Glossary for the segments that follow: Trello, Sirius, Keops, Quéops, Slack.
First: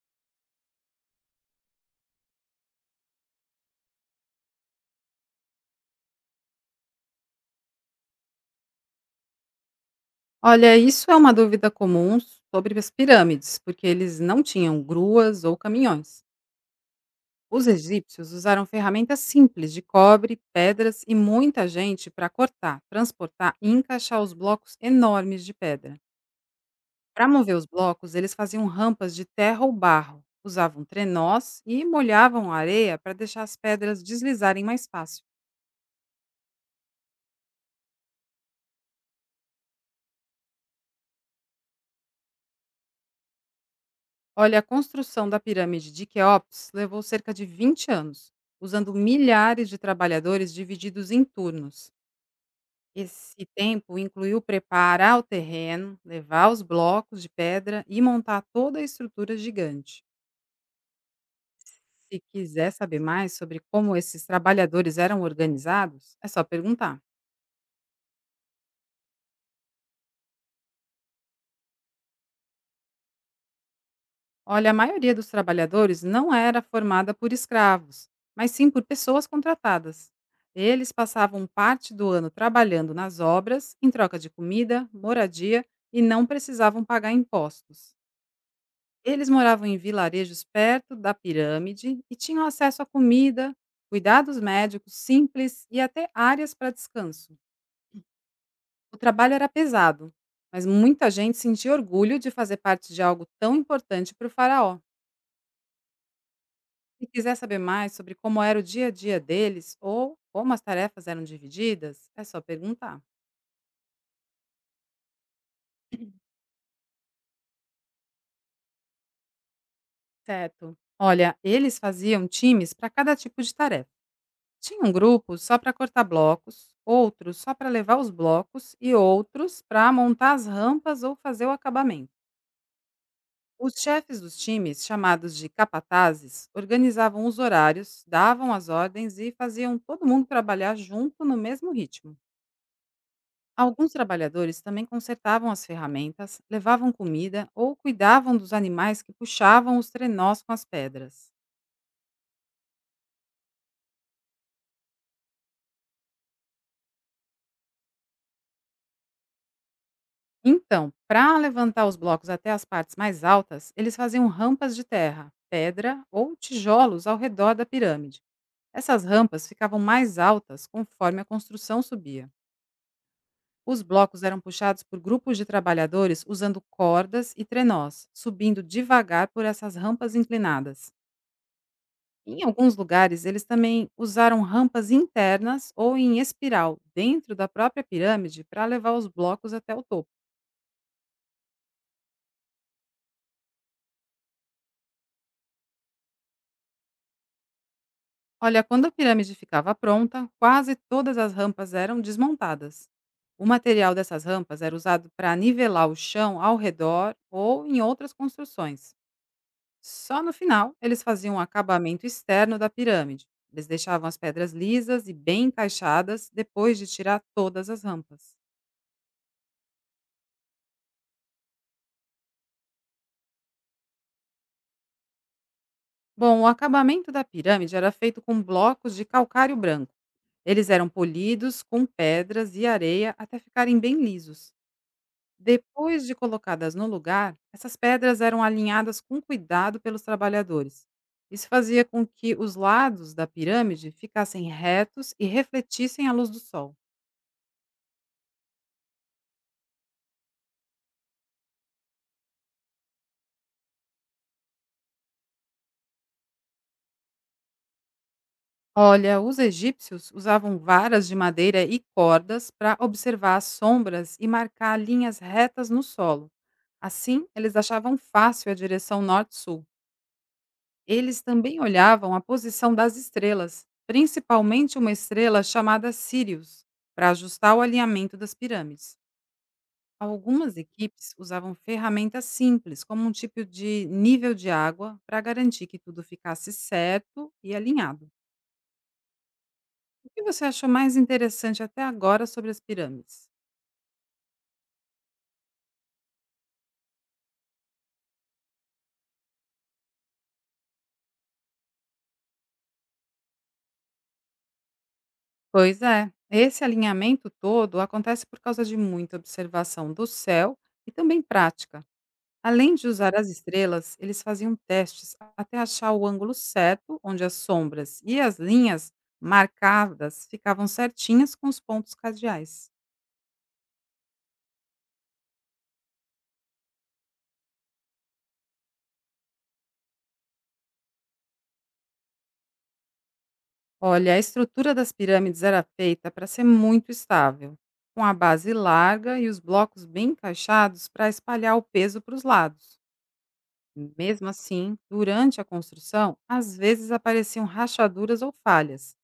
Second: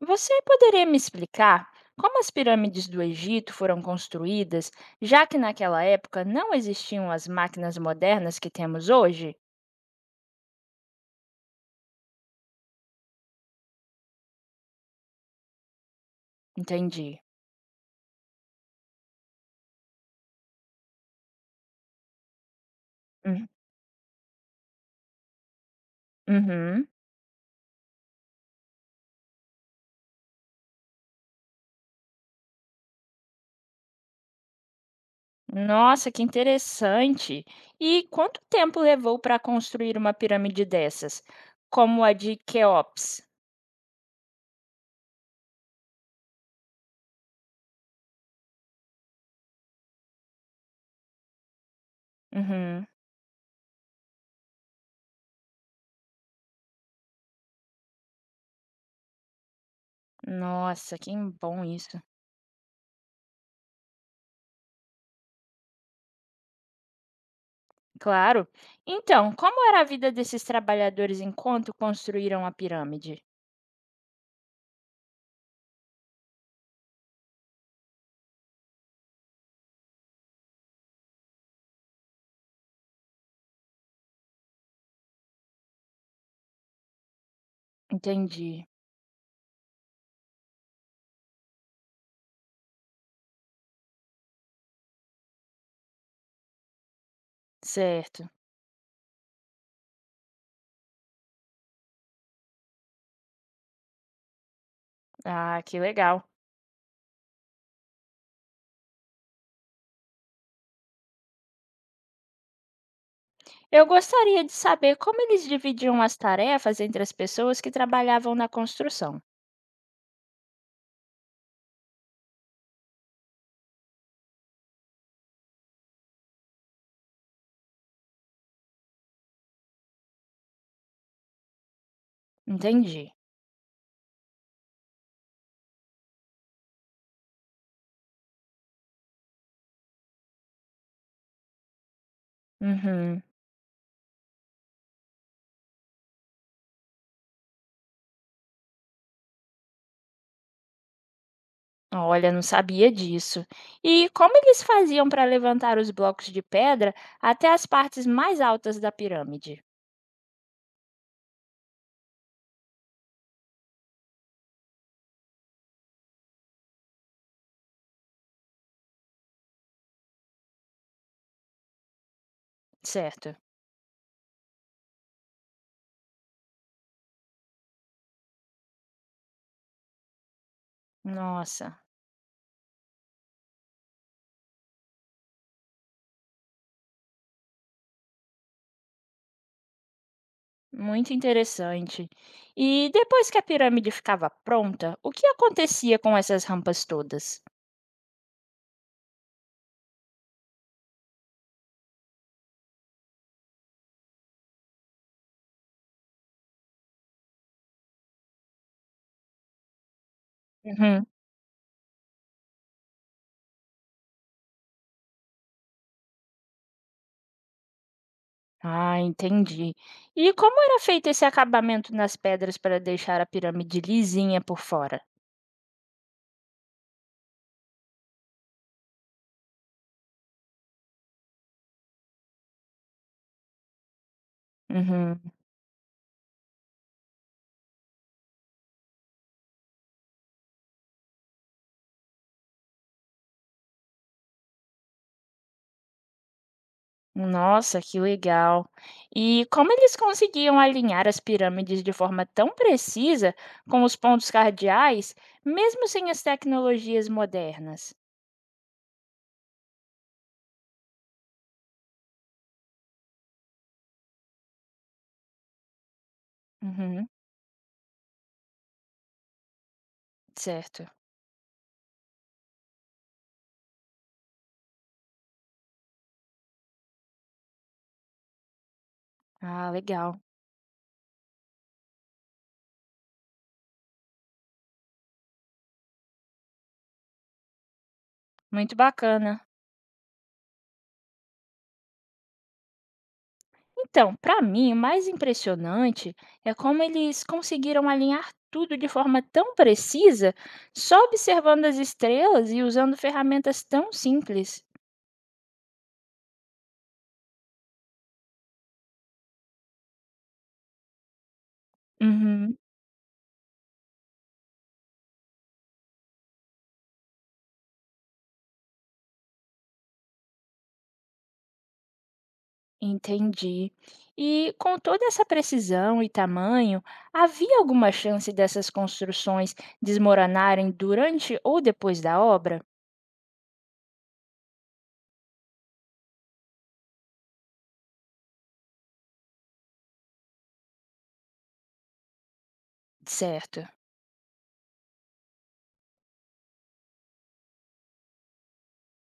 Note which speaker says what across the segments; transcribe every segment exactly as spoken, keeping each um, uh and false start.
Speaker 1: Você poderia me explicar como as pirâmides do Egito foram construídas, já que naquela época não existiam as máquinas modernas que temos hoje?
Speaker 2: Olha, isso é uma dúvida comum sobre as pirâmides, porque eles não tinham gruas ou caminhões.
Speaker 1: Entendi.
Speaker 2: Os egípcios usaram ferramentas simples de cobre, pedras e muita gente para cortar,
Speaker 1: Hum,
Speaker 2: transportar e encaixar os blocos enormes de pedra.
Speaker 1: Uhum.
Speaker 2: Para mover os blocos, eles faziam rampas de terra ou barro, usavam trenós e molhavam a areia para deixar as pedras deslizarem mais fácil.
Speaker 1: Nossa, que interessante! E quanto tempo levou para construir uma pirâmide dessas, como a de Keops?
Speaker 2: Olha, a construção da pirâmide de Quéops levou cerca de vinte anos, usando milhares de trabalhadores divididos em turnos.
Speaker 1: Uhum.
Speaker 2: Esse tempo incluiu preparar o terreno, levar os blocos de pedra e montar toda a estrutura gigante.
Speaker 1: Nossa, que bom isso.
Speaker 2: Se quiser saber mais sobre como esses trabalhadores eram organizados, é só perguntar.
Speaker 1: Claro. Então, como era a vida desses trabalhadores enquanto construíram a pirâmide?
Speaker 2: Olha, a maioria dos trabalhadores não era formada por escravos, mas sim por pessoas contratadas. Eles passavam parte do ano trabalhando nas obras, em troca de comida, moradia e não precisavam pagar impostos.
Speaker 1: Entendi.
Speaker 2: Eles moravam em vilarejos perto da pirâmide e tinham acesso a comida, cuidados médicos simples e até áreas para descanso.
Speaker 1: Certo.
Speaker 2: O trabalho era pesado, mas muita gente sentia orgulho de fazer parte de algo tão importante para o faraó.
Speaker 1: Ah, que legal.
Speaker 2: Se quiser saber mais sobre como era o dia a dia deles ou como as tarefas eram divididas, é só perguntar.
Speaker 1: Eu gostaria de saber como eles dividiam as tarefas entre as pessoas que trabalhavam na construção.
Speaker 2: Certo. Olha, eles faziam times para cada tipo de tarefa. Tinha um grupo só para cortar blocos, outros só para levar os blocos e outros para montar as rampas ou fazer o acabamento.
Speaker 1: Entendi.
Speaker 2: Os chefes dos times, chamados de capatazes, organizavam os horários, davam as ordens e faziam todo mundo trabalhar junto no mesmo ritmo.
Speaker 1: Uhum.
Speaker 2: Alguns trabalhadores também consertavam as ferramentas, levavam comida ou cuidavam dos animais que puxavam os trenós com as pedras.
Speaker 1: Olha, não sabia disso. E como eles faziam para levantar os blocos de pedra até as partes mais altas da pirâmide?
Speaker 2: Então, para levantar os blocos até as partes mais altas, eles faziam rampas de terra, pedra ou tijolos ao redor da pirâmide. Essas rampas ficavam mais altas conforme a construção subia.
Speaker 1: Certo.
Speaker 2: Os blocos eram puxados por grupos de trabalhadores usando cordas e trenós, subindo devagar por essas rampas inclinadas.
Speaker 1: Nossa,
Speaker 2: Em alguns lugares, eles também usaram rampas internas ou em espiral dentro da própria pirâmide para levar os blocos até o topo.
Speaker 1: muito interessante. E depois que a pirâmide ficava pronta, o que acontecia com essas rampas todas?
Speaker 2: Olha, quando a pirâmide ficava pronta, quase todas as rampas eram desmontadas. O material dessas rampas era usado para nivelar o chão ao redor ou em outras construções. Só no final, eles faziam um acabamento externo da pirâmide. Eles deixavam as pedras lisas e bem encaixadas depois de tirar todas as rampas.
Speaker 1: Ah, entendi. E como era feito esse acabamento nas pedras para deixar a pirâmide lisinha por fora?
Speaker 2: Bom, o acabamento da pirâmide era feito com blocos de calcário branco. Eles eram polidos com pedras e areia até ficarem bem lisos.
Speaker 1: Uhum.
Speaker 2: Depois de colocadas no lugar, essas pedras eram alinhadas com cuidado pelos trabalhadores. Isso fazia com que os lados da pirâmide ficassem retos e refletissem a luz do sol.
Speaker 1: Nossa, que legal. E como eles conseguiam alinhar as pirâmides de forma tão precisa com os pontos cardeais, mesmo sem as tecnologias modernas?
Speaker 2: Olha, os egípcios usavam varas de madeira e cordas para observar as sombras e marcar linhas retas no solo.
Speaker 1: Uhum,
Speaker 2: Assim, eles achavam fácil a direção norte-sul.
Speaker 1: certo.
Speaker 2: Eles também olhavam a posição das estrelas, principalmente uma estrela chamada Sirius, para ajustar o alinhamento das pirâmides.
Speaker 1: Ah, legal.
Speaker 2: Algumas equipes usavam ferramentas simples, como um tipo de nível de água, para garantir que tudo ficasse certo e alinhado.
Speaker 1: Muito bacana.
Speaker 2: O que você achou mais interessante até agora sobre as pirâmides?
Speaker 1: Então, para mim, o mais impressionante é como eles conseguiram alinhar tudo de forma tão precisa, só observando as estrelas e usando ferramentas tão simples.
Speaker 2: Pois é, esse alinhamento todo acontece por causa de muita observação do céu e também prática.
Speaker 1: Uhum,
Speaker 2: Além de usar as estrelas, eles faziam testes até achar o ângulo certo, onde as sombras e as linhas marcadas ficavam certinhas com os pontos cardeais.
Speaker 1: entendi. E com toda essa precisão e tamanho, havia alguma chance dessas construções desmoronarem durante ou depois da obra?
Speaker 2: Olha, a estrutura das pirâmides era feita para ser muito estável, com a base larga e os blocos bem encaixados para espalhar o peso para os lados.
Speaker 1: Certo.
Speaker 2: Mesmo assim, durante a construção, às vezes apareciam rachaduras ou falhas.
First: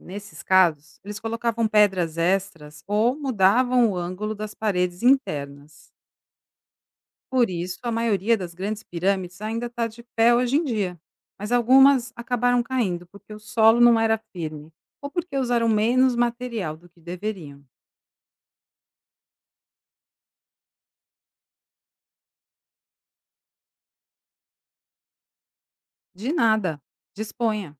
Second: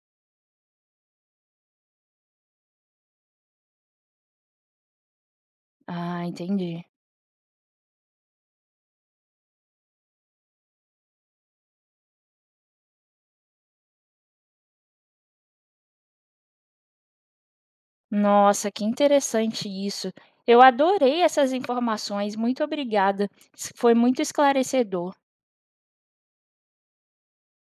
Speaker 2: Nesses casos, eles colocavam pedras extras ou mudavam o ângulo das paredes internas.
Speaker 1: Ah, entendi.
Speaker 2: Por isso, a maioria das grandes pirâmides ainda está de pé hoje em dia, mas algumas acabaram caindo porque o solo não era firme ou porque usaram menos material do que deveriam.
Speaker 1: Nossa, que interessante isso. Eu adorei essas informações, muito obrigada. Isso foi muito esclarecedor.
Speaker 2: De nada, disponha!